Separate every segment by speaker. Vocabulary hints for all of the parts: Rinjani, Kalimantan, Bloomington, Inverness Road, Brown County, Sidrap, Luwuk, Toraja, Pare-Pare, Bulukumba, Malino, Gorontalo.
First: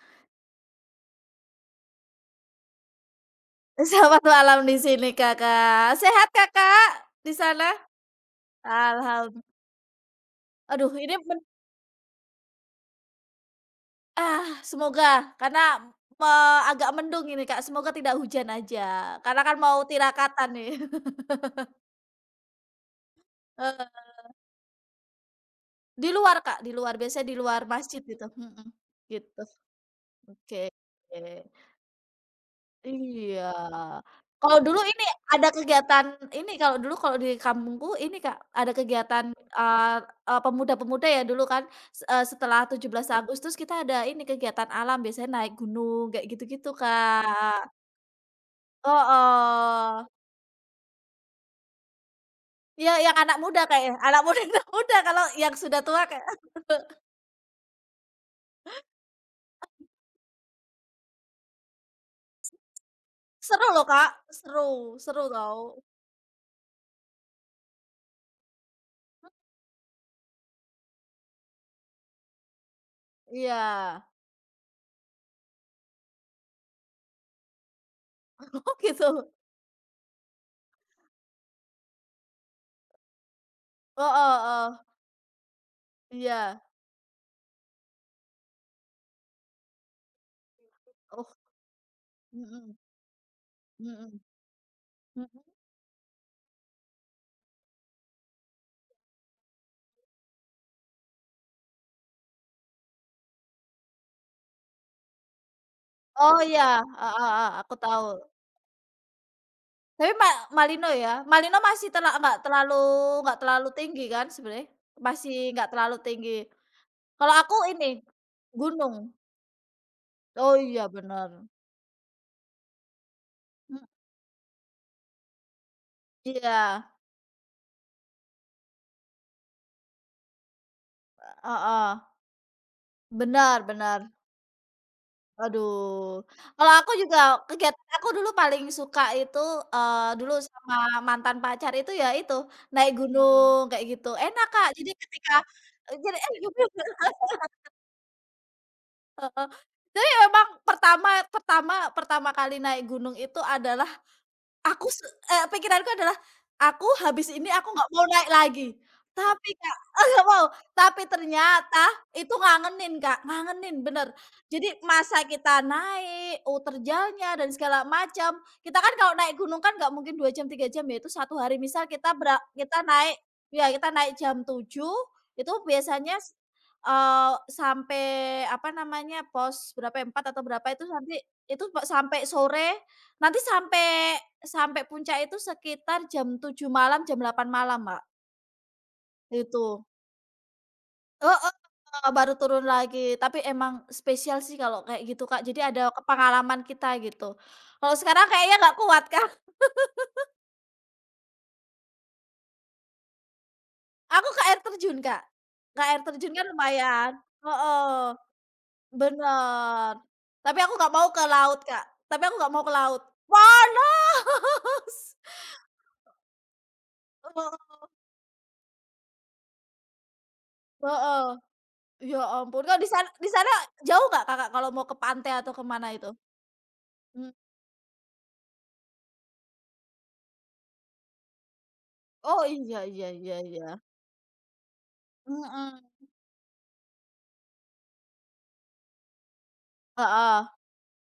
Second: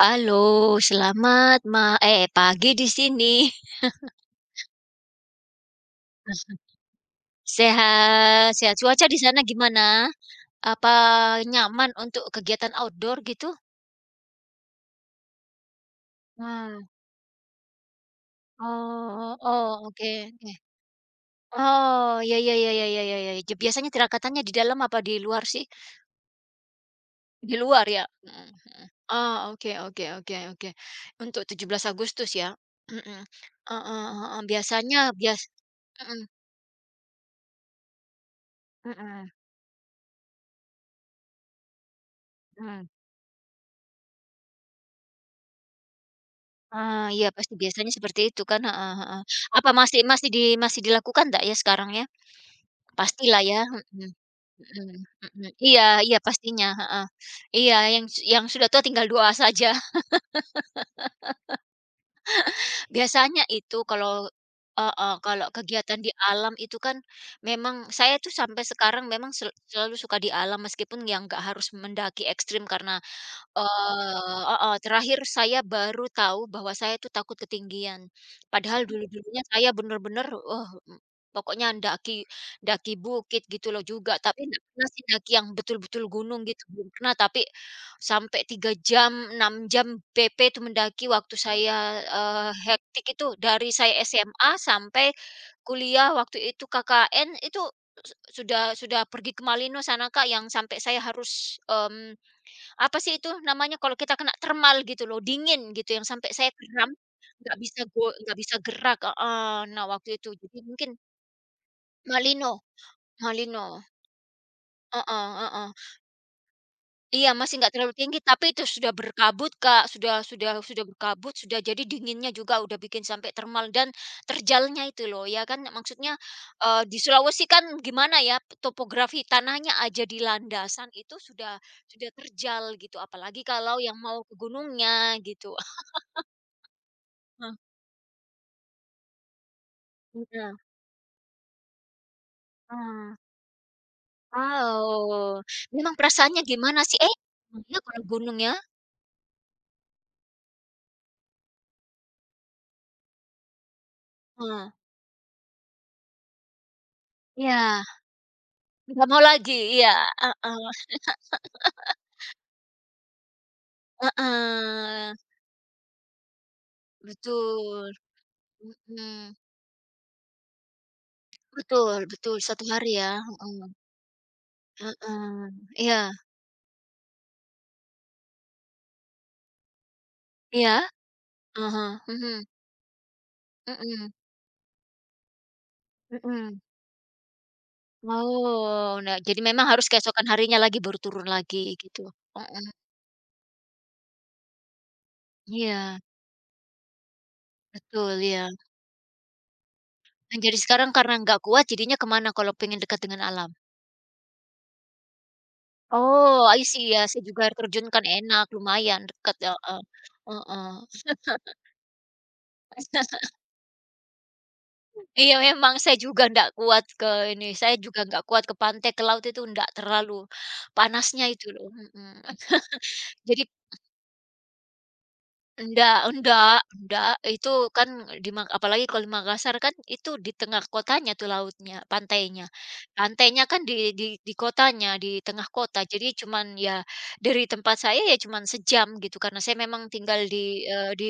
Speaker 1: Halo, selamat pagi di sini.
Speaker 2: Selamat malam di sini Kakak. Sehat Kakak di sana?
Speaker 1: Sehat sehat. Cuaca di sana
Speaker 2: Alhamdulillah.
Speaker 1: gimana?
Speaker 2: Aduh,
Speaker 1: Apa nyaman untuk kegiatan outdoor gitu?
Speaker 2: semoga karena me
Speaker 1: Wah,
Speaker 2: agak mendung ini Kak, semoga tidak hujan aja,
Speaker 1: oh
Speaker 2: karena kan
Speaker 1: oh,
Speaker 2: mau
Speaker 1: oke
Speaker 2: tirakatan
Speaker 1: oke.
Speaker 2: nih.
Speaker 1: Oh, ya ya ya ya ya ya ya. Biasanya
Speaker 2: Heeh,
Speaker 1: tirakatannya di dalam apa di luar sih?
Speaker 2: di luar Kak, di luar, biasanya di
Speaker 1: Di
Speaker 2: luar
Speaker 1: luar
Speaker 2: masjid
Speaker 1: ya?
Speaker 2: gitu,
Speaker 1: Mhm mhm. Oh,
Speaker 2: gitu,
Speaker 1: oke oke oke
Speaker 2: oke.
Speaker 1: oke. Untuk 17 Agustus ya? Mhm.
Speaker 2: Iya.
Speaker 1: Heeh heeh.
Speaker 2: Kalau dulu
Speaker 1: Biasanya
Speaker 2: ini ada kegiatan
Speaker 1: mhm
Speaker 2: Kalau dulu kalau di kampungku ini Kak, ada
Speaker 1: mhm
Speaker 2: kegiatan, eee eee, pemuda-pemuda ya dulu kan, setelah
Speaker 1: mhm.
Speaker 2: 17 Agustus kita ada ini kegiatan alam biasanya naik gunung kayak gitu-gitu
Speaker 1: Ah, iya pasti
Speaker 2: Kak.
Speaker 1: biasanya seperti itu kan, heeh heeh. Apa
Speaker 2: Heeh.
Speaker 1: masih masih di masih dilakukan nggak ya sekarang ya?
Speaker 2: Iya yang anak
Speaker 1: Pastilah ya,
Speaker 2: muda kayaknya,
Speaker 1: mhm
Speaker 2: anak muda anak
Speaker 1: mhm
Speaker 2: muda kalau
Speaker 1: mhm.
Speaker 2: yang sudah
Speaker 1: Iya
Speaker 2: tua
Speaker 1: iya
Speaker 2: kayak
Speaker 1: pastinya, heeh. Iya, yang sudah tua tinggal doa saja. Biasanya
Speaker 2: seru
Speaker 1: itu
Speaker 2: loh Kak,
Speaker 1: kalau
Speaker 2: seru
Speaker 1: heeh,
Speaker 2: seru
Speaker 1: kalau
Speaker 2: tau.
Speaker 1: kegiatan di alam itu kan, memang saya tuh sampai sekarang memang selalu suka di alam meskipun yang nggak harus mendaki ekstrim karena
Speaker 2: Iya.
Speaker 1: Heeh, terakhir saya baru tahu bahwa saya itu takut ketinggian.
Speaker 2: Oh,
Speaker 1: Padahal
Speaker 2: gitu?
Speaker 1: dulu-dulunya saya bener-bener, oh, pokoknya ndaki ndaki bukit gitu loh
Speaker 2: Heeh
Speaker 1: juga, tapi nggak
Speaker 2: heeh.
Speaker 1: pernah sih ndaki yang betul-betul gunung
Speaker 2: Iya.
Speaker 1: gitu, belum pernah. Tapi sampai 3 jam, 6 jam BP itu mendaki
Speaker 2: Oh,
Speaker 1: waktu saya,
Speaker 2: mhm
Speaker 1: hektik itu dari saya
Speaker 2: mhm.
Speaker 1: SMA sampai
Speaker 2: Mhm.
Speaker 1: kuliah waktu itu KKN itu su sudah pergi ke Malino sana, Kak, yang sampai saya harus, apa sih itu namanya kalau kita kena termal gitu loh, dingin gitu yang sampai
Speaker 2: Oh,
Speaker 1: saya
Speaker 2: iya,
Speaker 1: kram,
Speaker 2: heeh heeh,
Speaker 1: nggak
Speaker 2: aku
Speaker 1: bisa
Speaker 2: tahu.
Speaker 1: nggak bisa gerak, heeh. Nah, waktu
Speaker 2: Tapi
Speaker 1: itu jadi mungkin
Speaker 2: Malino ya? Malino masih nggak
Speaker 1: Malino
Speaker 2: terlalu nggak
Speaker 1: Malino,
Speaker 2: terlalu tinggi kan sebenarnya?
Speaker 1: heeh
Speaker 2: Masih nggak
Speaker 1: heeh.
Speaker 2: terlalu tinggi.
Speaker 1: Iya,
Speaker 2: Kalau
Speaker 1: masih
Speaker 2: aku
Speaker 1: nggak terlalu
Speaker 2: ini,
Speaker 1: tinggi tapi itu sudah
Speaker 2: gunung.
Speaker 1: berkabut, Kak, sudah
Speaker 2: Oh
Speaker 1: sudah sudah
Speaker 2: iya, bener.
Speaker 1: berkabut, sudah jadi dinginnya juga udah bikin sampai termal
Speaker 2: Mhm,
Speaker 1: dan terjalnya itu loh ya kan maksudnya,
Speaker 2: iya,
Speaker 1: di Sulawesi kan gimana ya topografi tanahnya aja di landasan itu sudah
Speaker 2: heeh.
Speaker 1: sudah terjal gitu apalagi
Speaker 2: Bener
Speaker 1: kalau yang
Speaker 2: bener.
Speaker 1: mau ke gunungnya gitu.
Speaker 2: Aduh. Kalau aku juga kegiatan aku dulu paling suka itu, dulu
Speaker 1: Iya,
Speaker 2: sama mantan pacar itu ya itu, naik
Speaker 1: ah,
Speaker 2: gunung kayak gitu. Enak Kak, jadi
Speaker 1: wow, memang
Speaker 2: jadi
Speaker 1: perasaannya gimana sih? Eh, iya kalau gunung ya,
Speaker 2: Heeh. Jadi memang pertama pertama pertama kali naik gunung itu adalah
Speaker 1: heeh,
Speaker 2: Aku se pikiranku adalah, aku habis ini aku
Speaker 1: iya,
Speaker 2: nggak mau naik lagi.
Speaker 1: nggak mau
Speaker 2: Tapi
Speaker 1: lagi,
Speaker 2: Kak,
Speaker 1: iya,
Speaker 2: nggak mau,
Speaker 1: heeh,
Speaker 2: tapi ternyata itu ngangenin Kak, ngangenin bener. Jadi
Speaker 1: heeh,
Speaker 2: masa kita naik, oh terjalnya dan segala
Speaker 1: betul,
Speaker 2: macam, kita kan kalau naik
Speaker 1: mhm,
Speaker 2: gunung kan nggak mungkin 2 jam, 3 jam ya, itu satu hari. Misal
Speaker 1: betul
Speaker 2: kita
Speaker 1: betul satu
Speaker 2: kita
Speaker 1: hari ya,
Speaker 2: naik ya
Speaker 1: heeh,
Speaker 2: kita naik jam 7
Speaker 1: heeh,
Speaker 2: itu
Speaker 1: iya
Speaker 2: biasanya sampai apa namanya, pos berapa ya, 4 atau berapa
Speaker 1: iya,
Speaker 2: itu nanti itu
Speaker 1: ah hah,
Speaker 2: sampai
Speaker 1: mhm,
Speaker 2: sore, nanti
Speaker 1: mhm,
Speaker 2: sampai sampai puncak itu sekitar jam
Speaker 1: mhm,
Speaker 2: 7 malam, jam 8 malam, Mbak,
Speaker 1: oh, nah jadi memang
Speaker 2: itu.
Speaker 1: harus keesokan harinya lagi baru turun lagi gitu,
Speaker 2: Heeh, baru turun
Speaker 1: mhm,
Speaker 2: lagi, tapi emang spesial sih kalau kayak gitu, Kak, jadi ada
Speaker 1: iya,
Speaker 2: ke pengalaman kita gitu. Kalau
Speaker 1: betul,
Speaker 2: sekarang
Speaker 1: iya,
Speaker 2: kayaknya nggak kuat, Kak.
Speaker 1: nah jadi sekarang karena nggak kuat jadinya kemana kalau pengen dekat dengan alam?
Speaker 2: Aku ke air terjun, Kak. Ke air terjun
Speaker 1: Oh,
Speaker 2: kan
Speaker 1: I see, iya,
Speaker 2: lumayan
Speaker 1: saya juga air terjun kan
Speaker 2: heeh,
Speaker 1: enak, lumayan dekat, ya, heeh,
Speaker 2: bener. Tapi
Speaker 1: heeh.
Speaker 2: aku nggak mau ke laut, Kak, tapi aku nggak mau ke laut. Panas!
Speaker 1: Iya, memang saya juga nggak kuat ke ini, saya juga nggak kuat ke pantai, ke laut itu nggak terlalu,
Speaker 2: Heeh
Speaker 1: panasnya
Speaker 2: heeh.
Speaker 1: itu loh, mhm.
Speaker 2: Ya ampun, Kak, di sana, di
Speaker 1: Jadi,
Speaker 2: sana jauh nggak Kakak kalau mau ke pantai atau ke mana
Speaker 1: Enggak
Speaker 2: itu?
Speaker 1: enggak enggak,
Speaker 2: Mhm.
Speaker 1: itu kan di Mak apalagi kalau di Makassar kan itu di tengah kotanya tuh lautnya
Speaker 2: Oh,
Speaker 1: pantainya.
Speaker 2: iya iya iya
Speaker 1: Pantainya kan
Speaker 2: iya.
Speaker 1: di kotanya, di tengah
Speaker 2: Mhm.
Speaker 1: kota, jadi cuman ya dari tempat saya ya cuman sejam gitu, karena saya memang tinggal
Speaker 2: Heeh,
Speaker 1: di, eee,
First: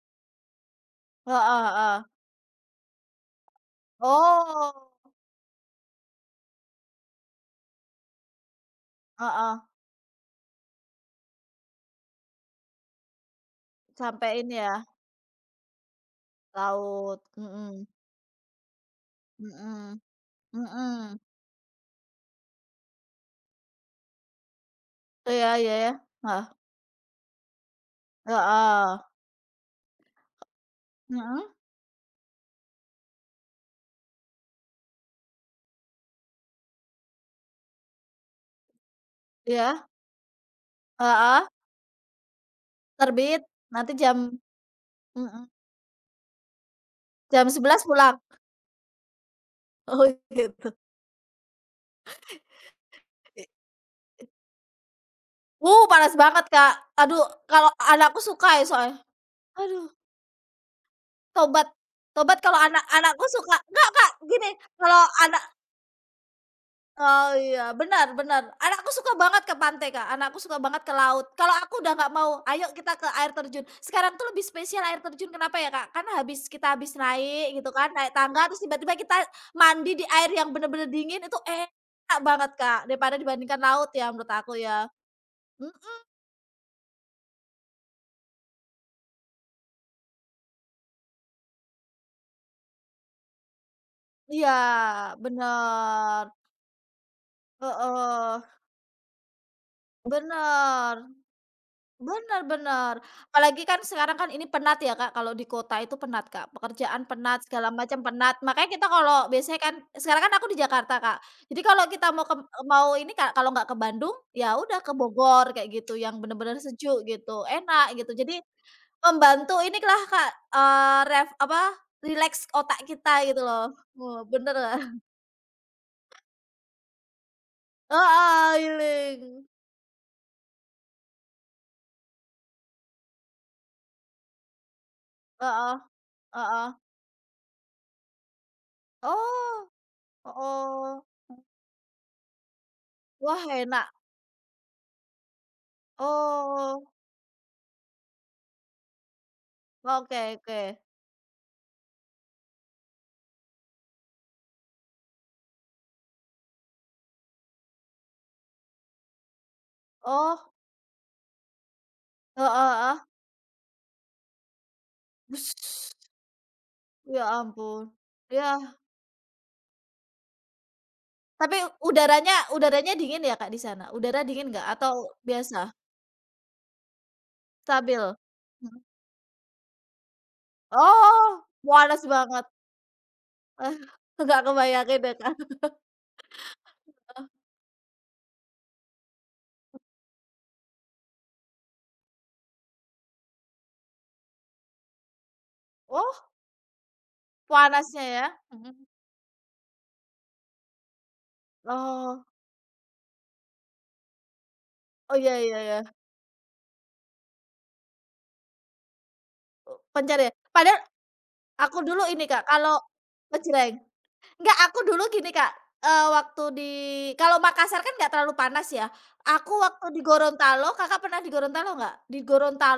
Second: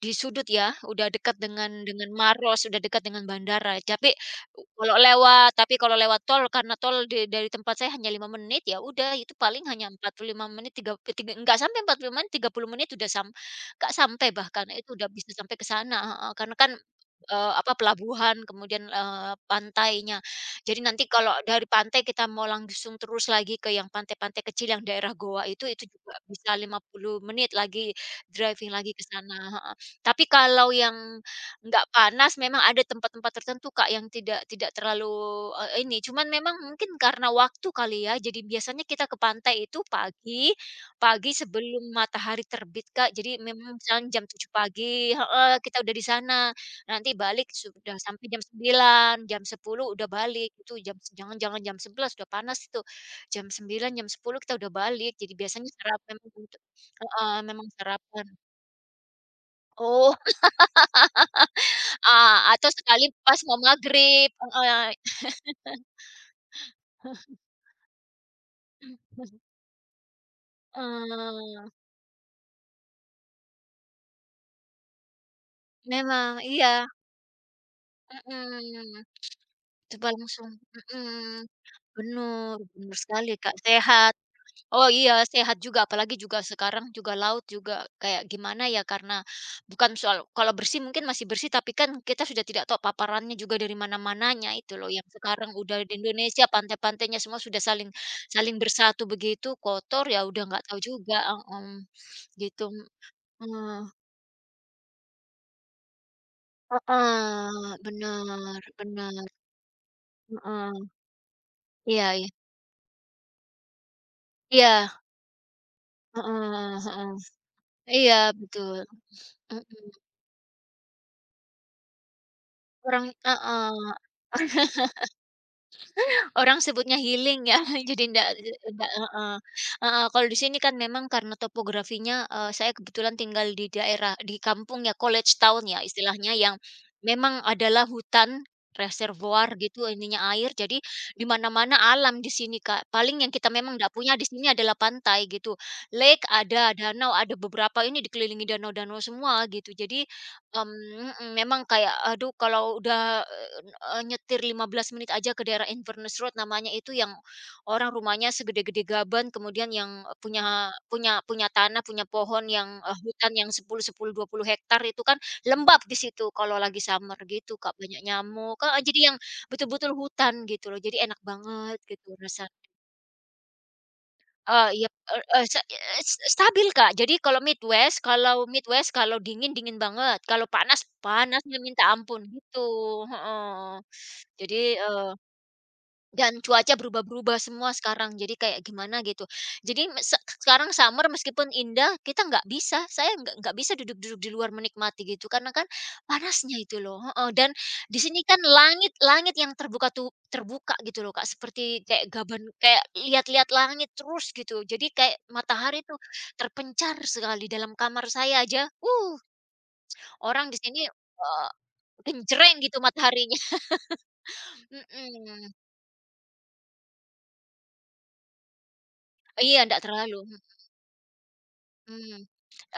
Speaker 1: di sudut ya, udah dekat
Speaker 2: heeh
Speaker 1: dengan
Speaker 2: heeh.
Speaker 1: dengan Maros, udah dekat dengan bandara. Tapi
Speaker 2: Oh,
Speaker 1: kalau lewat tol, karena tol dari tempat saya hanya 5 menit, ya udah itu
Speaker 2: heeh,
Speaker 1: paling hanya 45 menit, tiga tiga enggak sampai 45 menit, 30 menit udah sampai, nggak sampai
Speaker 2: sampai ini
Speaker 1: bahkan,
Speaker 2: ya,
Speaker 1: itu udah bisa sampai ke sana, heeh, karena kan,
Speaker 2: laut,
Speaker 1: apa,
Speaker 2: mhm,
Speaker 1: pelabuhan kemudian,
Speaker 2: mhm,
Speaker 1: pantainya. Jadi nanti
Speaker 2: mhm.
Speaker 1: kalau dari pantai kita mau langsung terus lagi ke yang pantai-pantai kecil yang daerah goa
Speaker 2: Iya iya
Speaker 1: itu
Speaker 2: ya,
Speaker 1: juga
Speaker 2: heeh,
Speaker 1: bisa 50 menit lagi driving lagi
Speaker 2: heeh.
Speaker 1: ke sana, heeh. Tapi kalau yang
Speaker 2: Mhm.
Speaker 1: nggak panas memang ada tempat-tempat tertentu, Kak, yang tidak tidak terlalu, ini, cuman memang mungkin karena waktu kali ya, jadi biasanya kita ke pantai itu
Speaker 2: Iya,
Speaker 1: pagi. Pagi
Speaker 2: heeh,
Speaker 1: sebelum matahari terbit, Kak. Jadi
Speaker 2: terbit,
Speaker 1: memang
Speaker 2: nanti
Speaker 1: misalnya
Speaker 2: jam
Speaker 1: jam 7 pagi
Speaker 2: mhm,
Speaker 1: heeh, kita udah di sana. Nanti
Speaker 2: jam
Speaker 1: balik
Speaker 2: sebelas
Speaker 1: sudah
Speaker 2: pulang.
Speaker 1: sampai jam sembilan jam sepuluh
Speaker 2: Oh,
Speaker 1: udah balik,
Speaker 2: gitu.
Speaker 1: itu jangan jangan jam 11 udah panas itu. Jam 9 jam 10 kita udah balik. Jadi biasanya
Speaker 2: Panas
Speaker 1: sarapan memang
Speaker 2: banget,
Speaker 1: untuk
Speaker 2: Kak. Aduh,
Speaker 1: heeh, memang
Speaker 2: kalau anakku
Speaker 1: sarapan.
Speaker 2: suka ya soalnya. Aduh,
Speaker 1: Oh,
Speaker 2: tobat
Speaker 1: a
Speaker 2: tobat kalau
Speaker 1: atau
Speaker 2: anak
Speaker 1: sekali
Speaker 2: anakku
Speaker 1: pas
Speaker 2: suka.
Speaker 1: mau
Speaker 2: Enggak, Kak,
Speaker 1: maghrib,
Speaker 2: gini,
Speaker 1: heeh
Speaker 2: kalau anak. Oh iya, benar benar. Anakku suka banget ke pantai, Kak, anakku suka banget ke laut. Kalau
Speaker 1: heeh.
Speaker 2: aku udah nggak mau, "Ayo kita ke air terjun." Sekarang tuh lebih spesial air terjun, kenapa ya, Kak? Karena
Speaker 1: Memang,
Speaker 2: habis kita
Speaker 1: iya,
Speaker 2: habis naik gitu kan, naik tangga terus tiba-tiba
Speaker 1: mhm.
Speaker 2: kita
Speaker 1: Itu
Speaker 2: mandi di air
Speaker 1: langsung
Speaker 2: yang bener-bener dingin itu
Speaker 1: mhm,
Speaker 2: enak banget,
Speaker 1: bener
Speaker 2: Kak,
Speaker 1: bener
Speaker 2: daripada
Speaker 1: sekali, Kak,
Speaker 2: dibandingkan laut ya
Speaker 1: sehat.
Speaker 2: menurut aku ya.
Speaker 1: Oh iya, sehat juga,
Speaker 2: Mhm,
Speaker 1: apalagi juga sekarang juga laut juga kayak gimana ya, karena bukan soal kalau bersih mungkin masih bersih, tapi kan kita sudah tidak tahu paparannya juga dari mana-mananya
Speaker 2: iya,
Speaker 1: itu loh, yang sekarang udah di
Speaker 2: bener.
Speaker 1: Indonesia pantai-pantainya semua sudah saling
Speaker 2: Heeh,
Speaker 1: saling bersatu begitu, kotor ya udah nggak tahu
Speaker 2: bener.
Speaker 1: juga, mhm, gitu,
Speaker 2: Benar-benar apalagi kan
Speaker 1: mhm,
Speaker 2: sekarang kan ini penat ya Kak, kalau di kota itu penat Kak, pekerjaan penat, segala
Speaker 1: heeh,
Speaker 2: macam penat.
Speaker 1: bener
Speaker 2: Makanya kita
Speaker 1: bener,
Speaker 2: kalau biasanya kan sekarang kan aku di
Speaker 1: heeh,
Speaker 2: Jakarta Kak, jadi kalau
Speaker 1: iya
Speaker 2: kita mau
Speaker 1: iya
Speaker 2: ke mau ini Kak, kalau nggak ke Bandung, ya udah ke
Speaker 1: iya,
Speaker 2: Bogor kayak gitu, yang benar-benar
Speaker 1: heeh
Speaker 2: sejuk
Speaker 1: heeh,
Speaker 2: gitu, enak gitu.
Speaker 1: iya
Speaker 2: Jadi
Speaker 1: betul,
Speaker 2: membantu
Speaker 1: mhm,
Speaker 2: inilah Kak, rileks otak
Speaker 1: orang
Speaker 2: kita gitu
Speaker 1: heeh.
Speaker 2: loh. Wah, bener Kak.
Speaker 1: Orang sebutnya healing ya, jadi ndak
Speaker 2: Heeh,
Speaker 1: ndak heeh.
Speaker 2: healing.
Speaker 1: Heeh, kalau di sini kan memang karena topografinya, saya kebetulan tinggal di daerah di kampung ya, college town
Speaker 2: Heeh.
Speaker 1: ya istilahnya, yang
Speaker 2: Heeh.
Speaker 1: memang adalah hutan, reservoir
Speaker 2: Oh,
Speaker 1: gitu ininya air, jadi
Speaker 2: oh.
Speaker 1: di mana-mana alam di sini, Kak. Paling yang
Speaker 2: Wah,
Speaker 1: kita memang
Speaker 2: enak.
Speaker 1: ndak punya di sini adalah pantai gitu. Lake ada,
Speaker 2: Oh.
Speaker 1: danau ada, beberapa ini dikelilingi danau-danau semua gitu. Jadi,
Speaker 2: Oke oke.
Speaker 1: mhm, memang kayak aduh kalau udah nyetir 15 menit aja ke daerah Inverness Road namanya itu yang orang rumahnya segede-gede gaban, kemudian yang, punya
Speaker 2: Oh,
Speaker 1: punya punya tanah, punya pohon
Speaker 2: heeh
Speaker 1: yang,
Speaker 2: heeh.
Speaker 1: hutan yang sepuluh sepuluh 20 hektar itu kan
Speaker 2: Bus
Speaker 1: lembab di situ kalau lagi summer
Speaker 2: ya
Speaker 1: gitu, Kak,
Speaker 2: ampun.
Speaker 1: banyak
Speaker 2: Iya,
Speaker 1: nyamuk, kak jadi yang betul-betul hutan gitu loh, jadi enak
Speaker 2: tapi
Speaker 1: banget gitu
Speaker 2: udaranya
Speaker 1: rasa
Speaker 2: udaranya dingin ya, Kak, di sana? Udara dingin nggak
Speaker 1: iya,
Speaker 2: atau
Speaker 1: eee eee,
Speaker 2: biasa?
Speaker 1: se eee, s stabil, Kak, jadi kalau Midwest
Speaker 2: Stabil? Mhm.
Speaker 1: Kalau dingin, dingin banget, kalau panas,
Speaker 2: Oh,
Speaker 1: panasnya minta
Speaker 2: panas
Speaker 1: ampun
Speaker 2: banget.
Speaker 1: gitu, heeh.
Speaker 2: Eh, nggak
Speaker 1: Jadi,
Speaker 2: kebayangin deh, Kak.
Speaker 1: dan cuaca berubah-berubah semua sekarang, jadi kayak gimana gitu. Jadi me se sekarang summer meskipun indah, kita nggak bisa, saya nggak bisa duduk-duduk di luar menikmati gitu, karena kan
Speaker 2: Oh,
Speaker 1: panasnya itu loh, heeh, dan di
Speaker 2: panasnya
Speaker 1: sini
Speaker 2: ya?
Speaker 1: kan
Speaker 2: Mhm.
Speaker 1: langit langit yang terbuka tuh terbuka gitu loh, Kak, seperti kayak
Speaker 2: Oh,
Speaker 1: gaban kayak lihat-lihat langit terus gitu. Jadi
Speaker 2: oh,
Speaker 1: kayak
Speaker 2: iya iya iya,
Speaker 1: matahari tuh terpencar sekali dalam kamar saya aja,
Speaker 2: pencar ya?
Speaker 1: orang di
Speaker 2: Padahal
Speaker 1: sini,
Speaker 2: aku dulu ini, Kak,
Speaker 1: genjreng
Speaker 2: kalau
Speaker 1: gitu mataharinya.
Speaker 2: ngejreng. Enggak, aku dulu gini Kak,
Speaker 1: Mhm,
Speaker 2: eee, waktu di kalau Makassar kan nggak terlalu panas ya, aku
Speaker 1: iya ndak
Speaker 2: waktu di
Speaker 1: terlalu,
Speaker 2: Gorontalo, Kakak pernah di Gorontalo nggak?
Speaker 1: mhm.
Speaker 2: Di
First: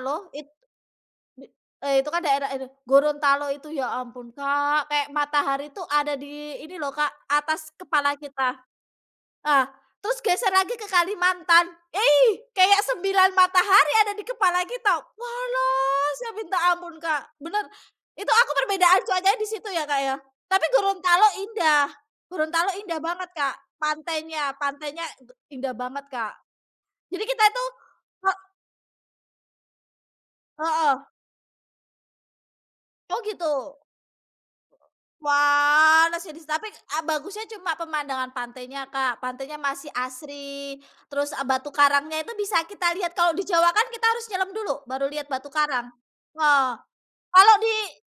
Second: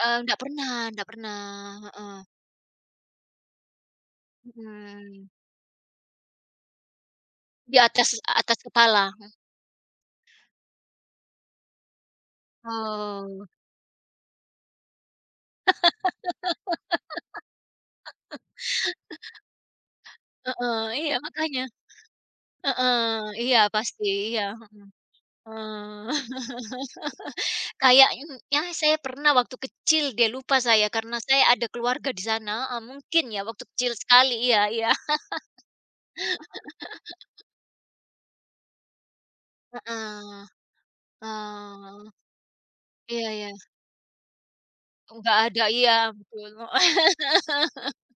Speaker 1: Nggak pernah,
Speaker 2: di itu
Speaker 1: heeh,
Speaker 2: kan daerah aduh, Gorontalo itu ya ampun Kak, kayak
Speaker 1: mhm,
Speaker 2: matahari tuh ada di ini loh Kak, atas
Speaker 1: di atas
Speaker 2: kepala kita.
Speaker 1: atas kepala,
Speaker 2: Ah, terus geser lagi ke Kalimantan, ih, kayak 9
Speaker 1: oh,
Speaker 2: matahari ada di kepala kita. Walah, ya minta ampun, Kak, bener. Itu aku perbedaan cuacanya di situ ya, Kak, ya. Tapi
Speaker 1: heeh, iya makanya,
Speaker 2: Gorontalo
Speaker 1: heeh,
Speaker 2: indah banget, Kak,
Speaker 1: iya pasti, iya,
Speaker 2: pantainya
Speaker 1: mhm,
Speaker 2: pantainya indah banget, Kak.
Speaker 1: eee,
Speaker 2: Jadi kita itu
Speaker 1: kayaknya
Speaker 2: he
Speaker 1: ya saya pernah waktu kecil deh, lupa saya
Speaker 2: heeh.
Speaker 1: karena saya ada keluarga di sana, heeh,
Speaker 2: Oh,
Speaker 1: mungkin ya waktu
Speaker 2: gitu?
Speaker 1: kecil sekali, iya iya,
Speaker 2: Wah, nasi dis tapi, bagusnya cuma pemandangan pantainya, Kak. Pantainya masih
Speaker 1: heeh,
Speaker 2: asri, terus, batu
Speaker 1: eee,
Speaker 2: karangnya itu bisa kita lihat.
Speaker 1: iya
Speaker 2: Kalau di
Speaker 1: iya,
Speaker 2: Jawa kan kita harus nyelam dulu, baru lihat
Speaker 1: nggak
Speaker 2: batu
Speaker 1: ada,
Speaker 2: karang.
Speaker 1: iya betul,
Speaker 2: Heeh. Kalau di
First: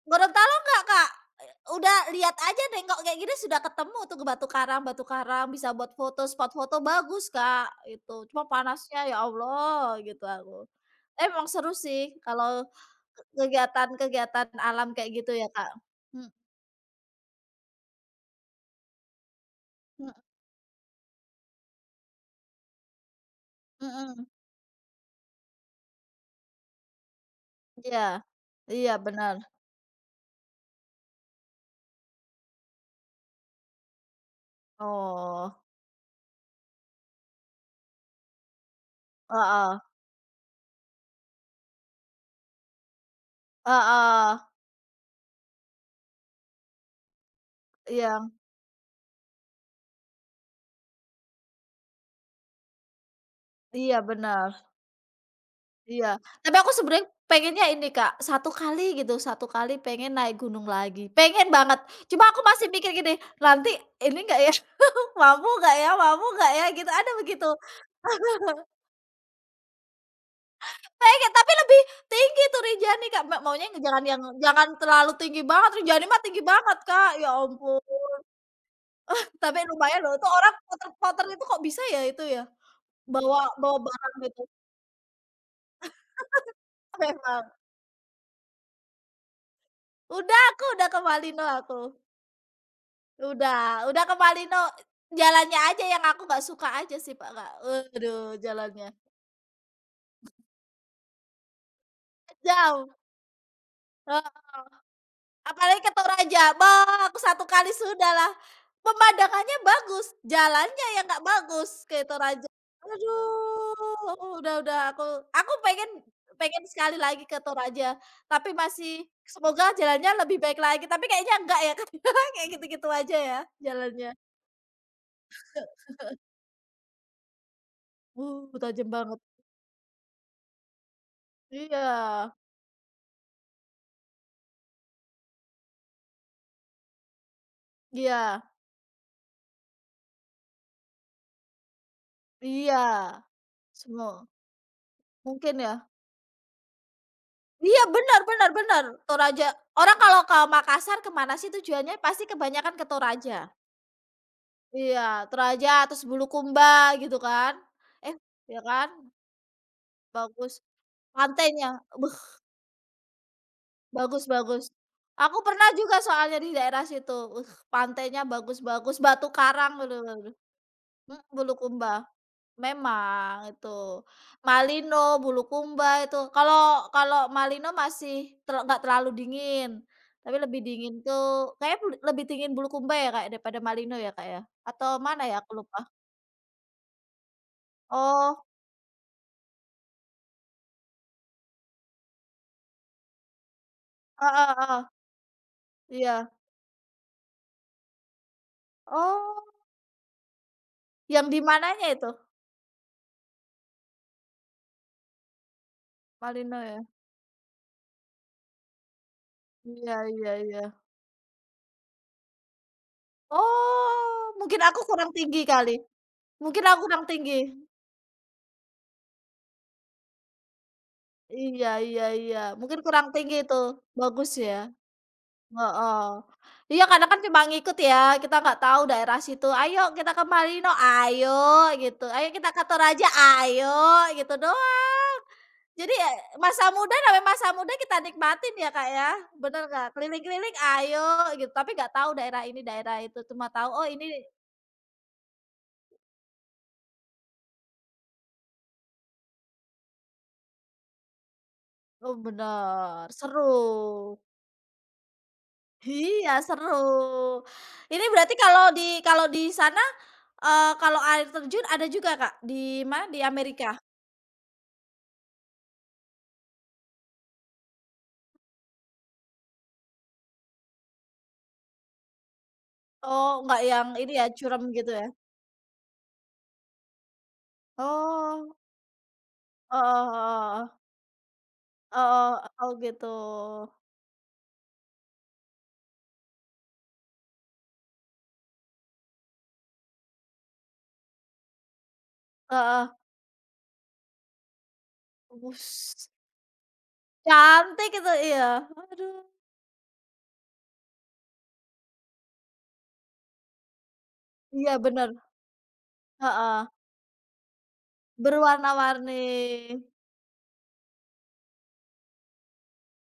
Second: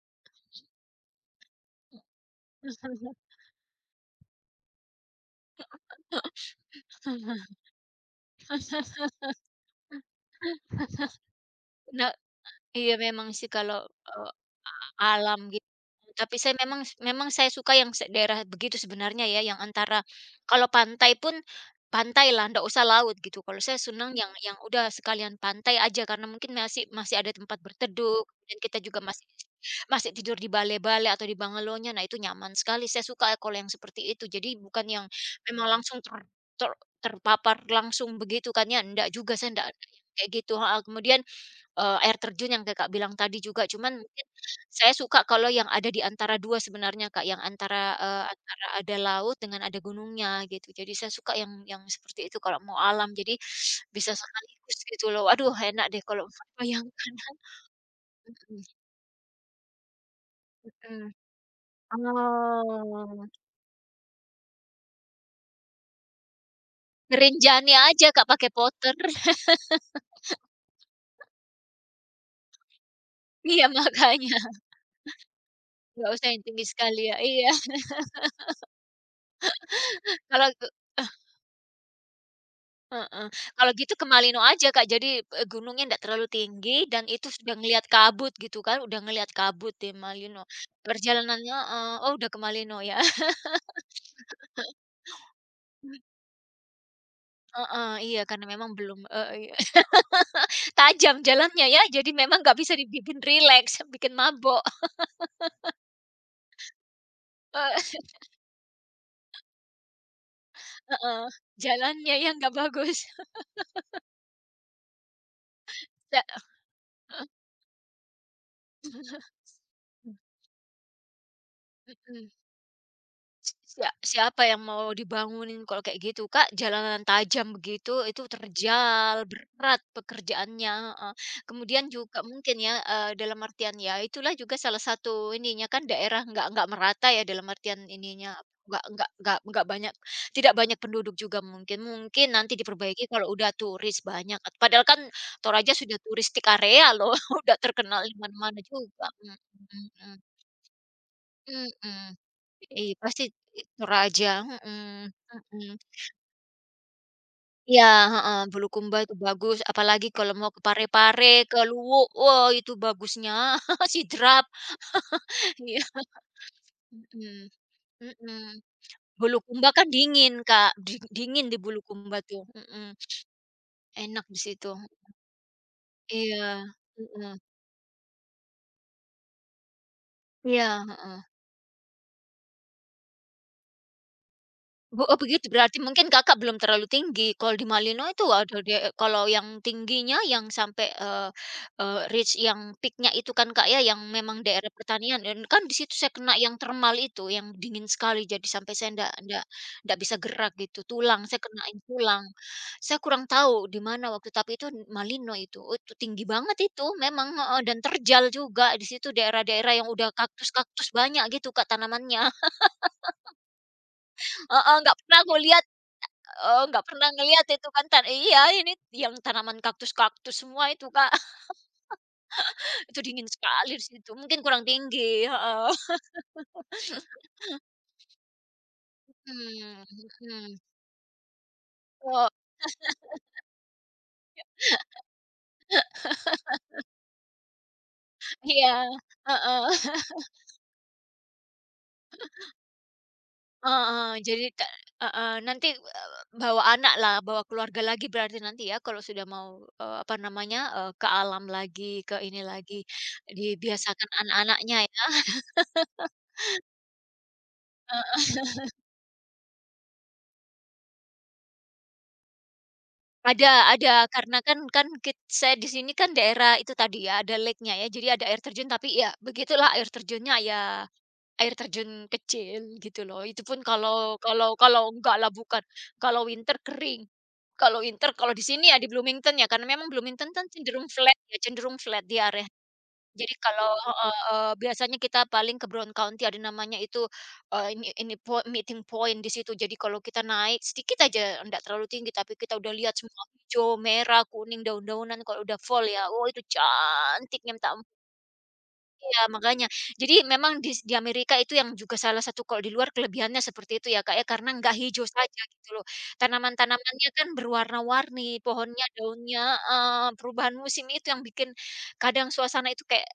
Speaker 2: Gorontalo enggak, Kak? Udah lihat aja nengok kayak gini sudah ketemu tuh batu karang, bisa buat foto, spot foto bagus, Kak, itu. Cuma panasnya ya Allah gitu aku. Tapi emang seru
Speaker 1: Nah,
Speaker 2: sih kalau
Speaker 1: iya
Speaker 2: ke
Speaker 1: memang sih kalau, eee
Speaker 2: kegiatan-kegiatan alam kayak gitu
Speaker 1: alam
Speaker 2: ya,
Speaker 1: gitu.
Speaker 2: Kak. Mhm
Speaker 1: Tapi saya memang memang saya suka yang daerah begitu sebenarnya ya, yang antara kalau pantai pun, pantai lah, ndak usah laut gitu. Kalau saya
Speaker 2: mhm
Speaker 1: senang
Speaker 2: mhm.
Speaker 1: yang udah sekalian pantai aja karena mungkin masih masih ada tempat
Speaker 2: Iya,
Speaker 1: berteduh, dan kita
Speaker 2: iya
Speaker 1: juga masih
Speaker 2: benar.
Speaker 1: masih tidur di bale-bale atau di bangalonya. Nah itu nyaman sekali, saya suka kalau yang seperti itu. Jadi bukan yang
Speaker 2: Oh,
Speaker 1: memang langsung ter ter terpapar langsung begitu kan ya, ndak juga, saya ndak
Speaker 2: heeh,
Speaker 1: kayak gitu, heeh. Kemudian air terjun yang Kakak bilang tadi juga, cuman mungkin
Speaker 2: heeh,
Speaker 1: saya suka kalau yang ada di antara 2 sebenarnya Kak, yang antara,
Speaker 2: iya
Speaker 1: antara ada laut dengan ada gunungnya gitu. Jadi saya suka yang seperti itu kalau mau alam, jadi
Speaker 2: iya
Speaker 1: bisa
Speaker 2: benar
Speaker 1: sekaligus gitu loh. Aduh enak deh
Speaker 2: iya.
Speaker 1: kalau
Speaker 2: Tapi aku sebenernya
Speaker 1: bayangkan.
Speaker 2: pengennya ini Kak, satu kali gitu, satu kali pengen naik gunung lagi,
Speaker 1: Mhm.
Speaker 2: pengen banget. Cuma aku masih mikir gini,
Speaker 1: Oh,
Speaker 2: nanti ini nggak ya, mampu nggak ya gitu, ada begitu.
Speaker 1: ngerinjani aja Kak pakai puter.
Speaker 2: Pengen, tapi lebih tinggi tuh Rinjani Kak,
Speaker 1: Iya
Speaker 2: maunya jangan yang
Speaker 1: makanya,
Speaker 2: jangan terlalu tinggi banget, Rinjani
Speaker 1: nggak
Speaker 2: mah
Speaker 1: usah
Speaker 2: tinggi
Speaker 1: yang tinggi
Speaker 2: banget
Speaker 1: sekali
Speaker 2: Kak,
Speaker 1: ya,
Speaker 2: ya
Speaker 1: iya.
Speaker 2: ampun. Tapi lumayan loh, tuh
Speaker 1: Kalau
Speaker 2: orang puter-puter itu kok bisa ya itu ya?
Speaker 1: heeh.
Speaker 2: Bawa
Speaker 1: Kalau
Speaker 2: bawa
Speaker 1: gitu ke
Speaker 2: barang
Speaker 1: Malino
Speaker 2: gitu,
Speaker 1: aja, Kak, jadi, gunungnya ndak terlalu tinggi dan itu
Speaker 2: memang.
Speaker 1: sudah ngelihat kabut gitu kan, udah ngelihat kabut di
Speaker 2: Udah
Speaker 1: Malino.
Speaker 2: aku udah ke Malino
Speaker 1: Perjalanannya
Speaker 2: aku,
Speaker 1: heeh, oh udah ke Malino ya?
Speaker 2: udah ke Malino, jalannya aja yang aku nggak suka aja sih, Pak, nggak
Speaker 1: Heeh, iya
Speaker 2: aduh
Speaker 1: karena memang
Speaker 2: jalannya,
Speaker 1: belum heeh, iya. Tajam jalannya ya, jadi memang nggak bisa
Speaker 2: jauh.
Speaker 1: dibikin rileks, bikin mabok.
Speaker 2: Apalagi ke Toraja, bah, aku satu kali
Speaker 1: Heeh
Speaker 2: sudah lah. Pemandangannya bagus, jalannya yang nggak
Speaker 1: heeh,
Speaker 2: bagus ke
Speaker 1: jalannya yang
Speaker 2: Toraja.
Speaker 1: nggak bagus.
Speaker 2: Aduh, udah aku pengen
Speaker 1: Da
Speaker 2: pengen sekali lagi
Speaker 1: heeh,
Speaker 2: ke Toraja, tapi masih semoga jalannya lebih baik lagi, tapi kayaknya enggak ya, Kak,
Speaker 1: mhm.
Speaker 2: kayak gitu-gitu aja ya jalannya.
Speaker 1: Siapa yang mau dibangunin kalau kayak gitu, Kak, jalanan tajam begitu, itu
Speaker 2: Tajam
Speaker 1: terjal,
Speaker 2: banget.
Speaker 1: berat pekerjaannya, heeh. Kemudian
Speaker 2: Iya
Speaker 1: juga mungkin ya, dalam artian ya itulah juga salah satu ininya kan daerah nggak merata ya dalam artian ininya,
Speaker 2: iya
Speaker 1: nggak banyak, tidak banyak penduduk juga mungkin. Mungkin nanti
Speaker 2: iya,
Speaker 1: diperbaiki kalau udah turis
Speaker 2: semua
Speaker 1: banyak, padahal kan
Speaker 2: mungkin
Speaker 1: Toraja
Speaker 2: ya.
Speaker 1: sudah turistik area loh, udah
Speaker 2: Iya
Speaker 1: terkenal di mana-mana
Speaker 2: benar-benar-benar
Speaker 1: juga, mhm
Speaker 2: Toraja. Orang
Speaker 1: mhm.
Speaker 2: kalau ke Makassar kemana sih tujuannya
Speaker 1: Mhm.
Speaker 2: pasti kebanyakan ke
Speaker 1: Iya pasti
Speaker 2: Toraja.
Speaker 1: Toraja,
Speaker 2: Iya,
Speaker 1: mhm
Speaker 2: Toraja
Speaker 1: mhm.
Speaker 2: terus Bulukumba gitu kan.
Speaker 1: Iya,
Speaker 2: Eh,
Speaker 1: heeh,
Speaker 2: ya kan?
Speaker 1: Bulukumba itu bagus, apalagi kalau mau
Speaker 2: Bagus,
Speaker 1: ke Pare-Pare, ke
Speaker 2: pantainya,
Speaker 1: Luwuk,
Speaker 2: beh,
Speaker 1: wah itu bagusnya
Speaker 2: bagus
Speaker 1: sidrap.
Speaker 2: bagus. Aku pernah
Speaker 1: Iya,
Speaker 2: juga soalnya di daerah situ,
Speaker 1: mhm
Speaker 2: pantainya
Speaker 1: mhm.
Speaker 2: bagus-bagus, Batu
Speaker 1: Bulukumba
Speaker 2: Karang,
Speaker 1: kan
Speaker 2: aduh
Speaker 1: dingin, Kak,
Speaker 2: mhm,
Speaker 1: dingin di
Speaker 2: Bulukumba.
Speaker 1: Bulukumba tuh, mhm,
Speaker 2: Memang itu,
Speaker 1: enak di situ.
Speaker 2: Malino, Bulukumba itu. Kalau
Speaker 1: Iya,
Speaker 2: kalau
Speaker 1: mhm,
Speaker 2: Malino masih nggak terlalu dingin, tapi lebih
Speaker 1: iya,
Speaker 2: dingin
Speaker 1: heeh.
Speaker 2: tuh kayak lebih dingin Bulukumba ya, kayak daripada Malino ya, Kak, ya? Atau
Speaker 1: Oh,
Speaker 2: mana ya aku
Speaker 1: begitu, berarti
Speaker 2: lupa.
Speaker 1: mungkin Kakak belum terlalu tinggi. Kalau di Malino itu
Speaker 2: Oh,
Speaker 1: ada kalau yang tingginya yang sampai, eee eee, reach yang peak itu kan, Kak, ya, yang
Speaker 2: ah
Speaker 1: memang
Speaker 2: ah
Speaker 1: daerah
Speaker 2: ah,
Speaker 1: pertanian dan kan di situ saya
Speaker 2: iya.
Speaker 1: kena yang termal itu, yang dingin sekali jadi sampai saya ndak
Speaker 2: Oh,
Speaker 1: ndak ndak bisa gerak gitu,
Speaker 2: yang
Speaker 1: tulang,
Speaker 2: di
Speaker 1: saya kenain
Speaker 2: mananya itu
Speaker 1: tulang. Saya kurang tahu di mana waktu, tapi itu Malino itu, oh, itu tinggi banget
Speaker 2: Malino
Speaker 1: itu
Speaker 2: ya?
Speaker 1: memang, heeh, dan terjal juga di situ daerah-daerah yang
Speaker 2: Iya
Speaker 1: udah
Speaker 2: iya iya.
Speaker 1: kaktus-kaktus banyak gitu, Kak, tanamannya.
Speaker 2: Oh, mungkin
Speaker 1: Heeh,
Speaker 2: aku
Speaker 1: nggak
Speaker 2: kurang
Speaker 1: pernah aku
Speaker 2: tinggi
Speaker 1: lihat.
Speaker 2: kali,
Speaker 1: Oh,
Speaker 2: mungkin aku
Speaker 1: nggak
Speaker 2: kurang
Speaker 1: pernah
Speaker 2: tinggi.
Speaker 1: ngelihat itu kan iya, ini yang tanaman kaktus-kaktus semua itu, Kak.
Speaker 2: Iya iya iya, mungkin
Speaker 1: Itu
Speaker 2: kurang
Speaker 1: dingin
Speaker 2: tinggi itu,
Speaker 1: sekali di situ,
Speaker 2: bagus
Speaker 1: mungkin
Speaker 2: ya?
Speaker 1: kurang tinggi, heeh.
Speaker 2: Heeh. Iya kadang kan cuma ngikut ya, kita nggak tahu daerah situ, "Ayo
Speaker 1: Mhm
Speaker 2: kita ke
Speaker 1: mhm.
Speaker 2: Marino, ayo," gitu, "Ayo
Speaker 1: Oh,
Speaker 2: kita ke Toraja, ayo," gitu doang. Jadi ya masa muda namanya masa muda kita nikmatin ya,
Speaker 1: iya,
Speaker 2: Kak, ya, bener
Speaker 1: heeh.
Speaker 2: nggak? Keliling-keliling, "Ayo," gitu, tapi nggak tahu daerah ini, daerah itu, cuma tahu, "Oh ini."
Speaker 1: Heeh, jadi heeh, nanti, bawa anak lah, bawa keluarga lagi berarti nanti ya kalau sudah mau, apa namanya, ke alam lagi,
Speaker 2: Oh,
Speaker 1: ke ini lagi,
Speaker 2: bener, seru.
Speaker 1: dibiasakan anak-anaknya
Speaker 2: Iya seru. Ini
Speaker 1: ya.
Speaker 2: berarti kalau di sana, kalau air terjun ada juga, Kak, di mana, di Amerika?
Speaker 1: Ada, karena kan kan kit saya di sini kan daerah itu tadi ya, ada lake-nya ya, jadi ada air terjun, tapi ya begitulah air terjunnya ya, air terjun kecil gitu loh.
Speaker 2: Oh,
Speaker 1: Itu
Speaker 2: nggak
Speaker 1: pun
Speaker 2: yang ini
Speaker 1: kalau
Speaker 2: ya,
Speaker 1: kalau
Speaker 2: curam
Speaker 1: kalau
Speaker 2: gitu ya?
Speaker 1: enggak lah bukan, kalau winter kering. Kalau winter kalau di
Speaker 2: Oh,
Speaker 1: sini ya di Bloomington ya, karena memang
Speaker 2: heeh
Speaker 1: Bloomington kan
Speaker 2: heeh heeh.
Speaker 1: cenderung flat ya, cenderung flat di
Speaker 2: Heeh,
Speaker 1: area.
Speaker 2: oh gitu.
Speaker 1: Jadi kalau heeh, biasanya kita paling ke Brown County ada namanya itu, Eee, ini po meeting point di situ. Jadi kalau kita naik sedikit aja, enggak terlalu tinggi, tapi kita udah
Speaker 2: Heeh.
Speaker 1: lihat semua hijau, merah, kuning, daun-daunan kalau udah
Speaker 2: Wus,
Speaker 1: fall ya, oh itu cantiknya minta ampun.
Speaker 2: cantik itu, iya. Aduh.
Speaker 1: Iya makanya. Jadi memang di Amerika itu yang juga salah satu kalau di luar kelebihannya seperti itu ya, Kak, ya, karena
Speaker 2: Iya
Speaker 1: nggak hijau
Speaker 2: bener,
Speaker 1: saja gitu loh.
Speaker 2: heeh.
Speaker 1: Tanaman-tanamannya kan berwarna-warni, pohonnya, daunnya
Speaker 2: Berwarna-warni.
Speaker 1: heeh, perubahan musim itu yang bikin kadang suasana itu kayak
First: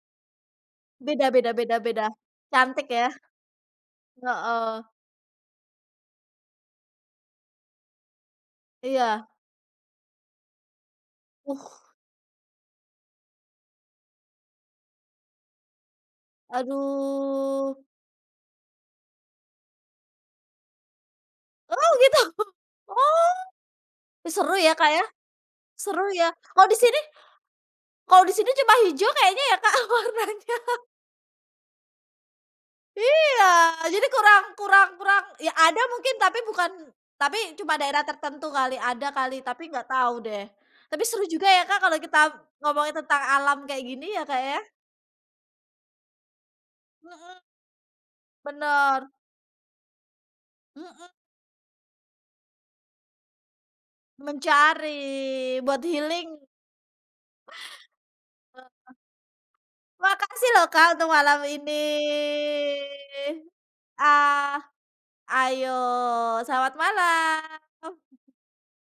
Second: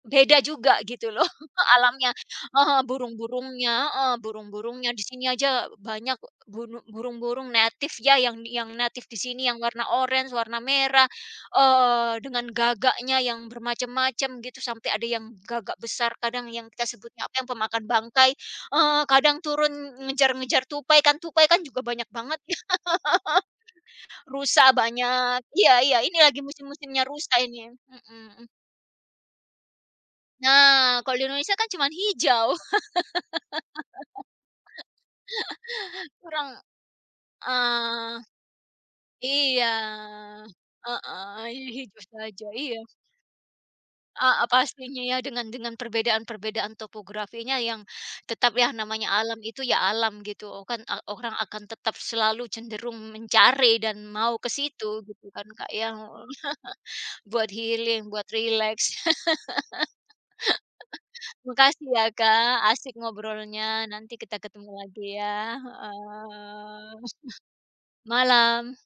Speaker 1: beda juga gitu
Speaker 2: Beda
Speaker 1: loh
Speaker 2: beda beda beda.
Speaker 1: alamnya, heeh,
Speaker 2: Cantik ya?
Speaker 1: burung-burungnya heeh,
Speaker 2: Heeh,
Speaker 1: burung-burungnya di sini aja banyak, burung-burung native ya yang native di
Speaker 2: iya.
Speaker 1: sini yang warna orange, warna merah,
Speaker 2: Uh,
Speaker 1: dengan gagaknya yang bermacam-macam gitu sampai ada yang gagak besar kadang yang kita sebutnya apa yang
Speaker 2: aduh.
Speaker 1: pemakan bangkai, kadang turun ngejar-ngejar tupai kan juga
Speaker 2: Oh,
Speaker 1: banyak
Speaker 2: gitu?
Speaker 1: banget ya,
Speaker 2: Oh, seru
Speaker 1: rusa
Speaker 2: ya, Kak, ya?
Speaker 1: banyak iya iya
Speaker 2: Seru
Speaker 1: ini
Speaker 2: ya?
Speaker 1: lagi
Speaker 2: Kalau di sini
Speaker 1: musim-musimnya rusa ini, mhm
Speaker 2: kalau di
Speaker 1: mhm.
Speaker 2: sini cuma hijau kayaknya ya, Kak, warnanya.
Speaker 1: Nah kalau di Indonesia kan cuman hijau.
Speaker 2: Iya, jadi kurang kurang kurang ya ada mungkin tapi
Speaker 1: Kurang
Speaker 2: bukan tapi cuma daerah
Speaker 1: eee,
Speaker 2: tertentu kali, ada kali, tapi
Speaker 1: iya,
Speaker 2: nggak tahu deh. Tapi seru
Speaker 1: heeh,
Speaker 2: juga ya,
Speaker 1: iya,
Speaker 2: Kak, kalau
Speaker 1: hijau
Speaker 2: kita
Speaker 1: saja, iya,
Speaker 2: ngomongin tentang alam kayak gini ya, Kak,
Speaker 1: heeh,
Speaker 2: ya?
Speaker 1: pastinya ya dengan perbedaan-perbedaan
Speaker 2: Mhm,
Speaker 1: topografinya yang tetap ya
Speaker 2: bener,
Speaker 1: namanya alam itu ya alam gitu, kan
Speaker 2: mhm,
Speaker 1: orang akan tetap selalu cenderung mencari dan mau ke
Speaker 2: mencari
Speaker 1: situ gitu kan, Kak,
Speaker 2: buat
Speaker 1: ya,
Speaker 2: healing.
Speaker 1: Buat healing, buat relax.
Speaker 2: Makasih loh, Kak, untuk malam ini.
Speaker 1: Makasih ya, Kak, asik ngobrolnya, nanti kita
Speaker 2: Ah,
Speaker 1: ketemu lagi ya,
Speaker 2: ayo, selamat
Speaker 1: heeh.
Speaker 2: malam.
Speaker 1: Malam.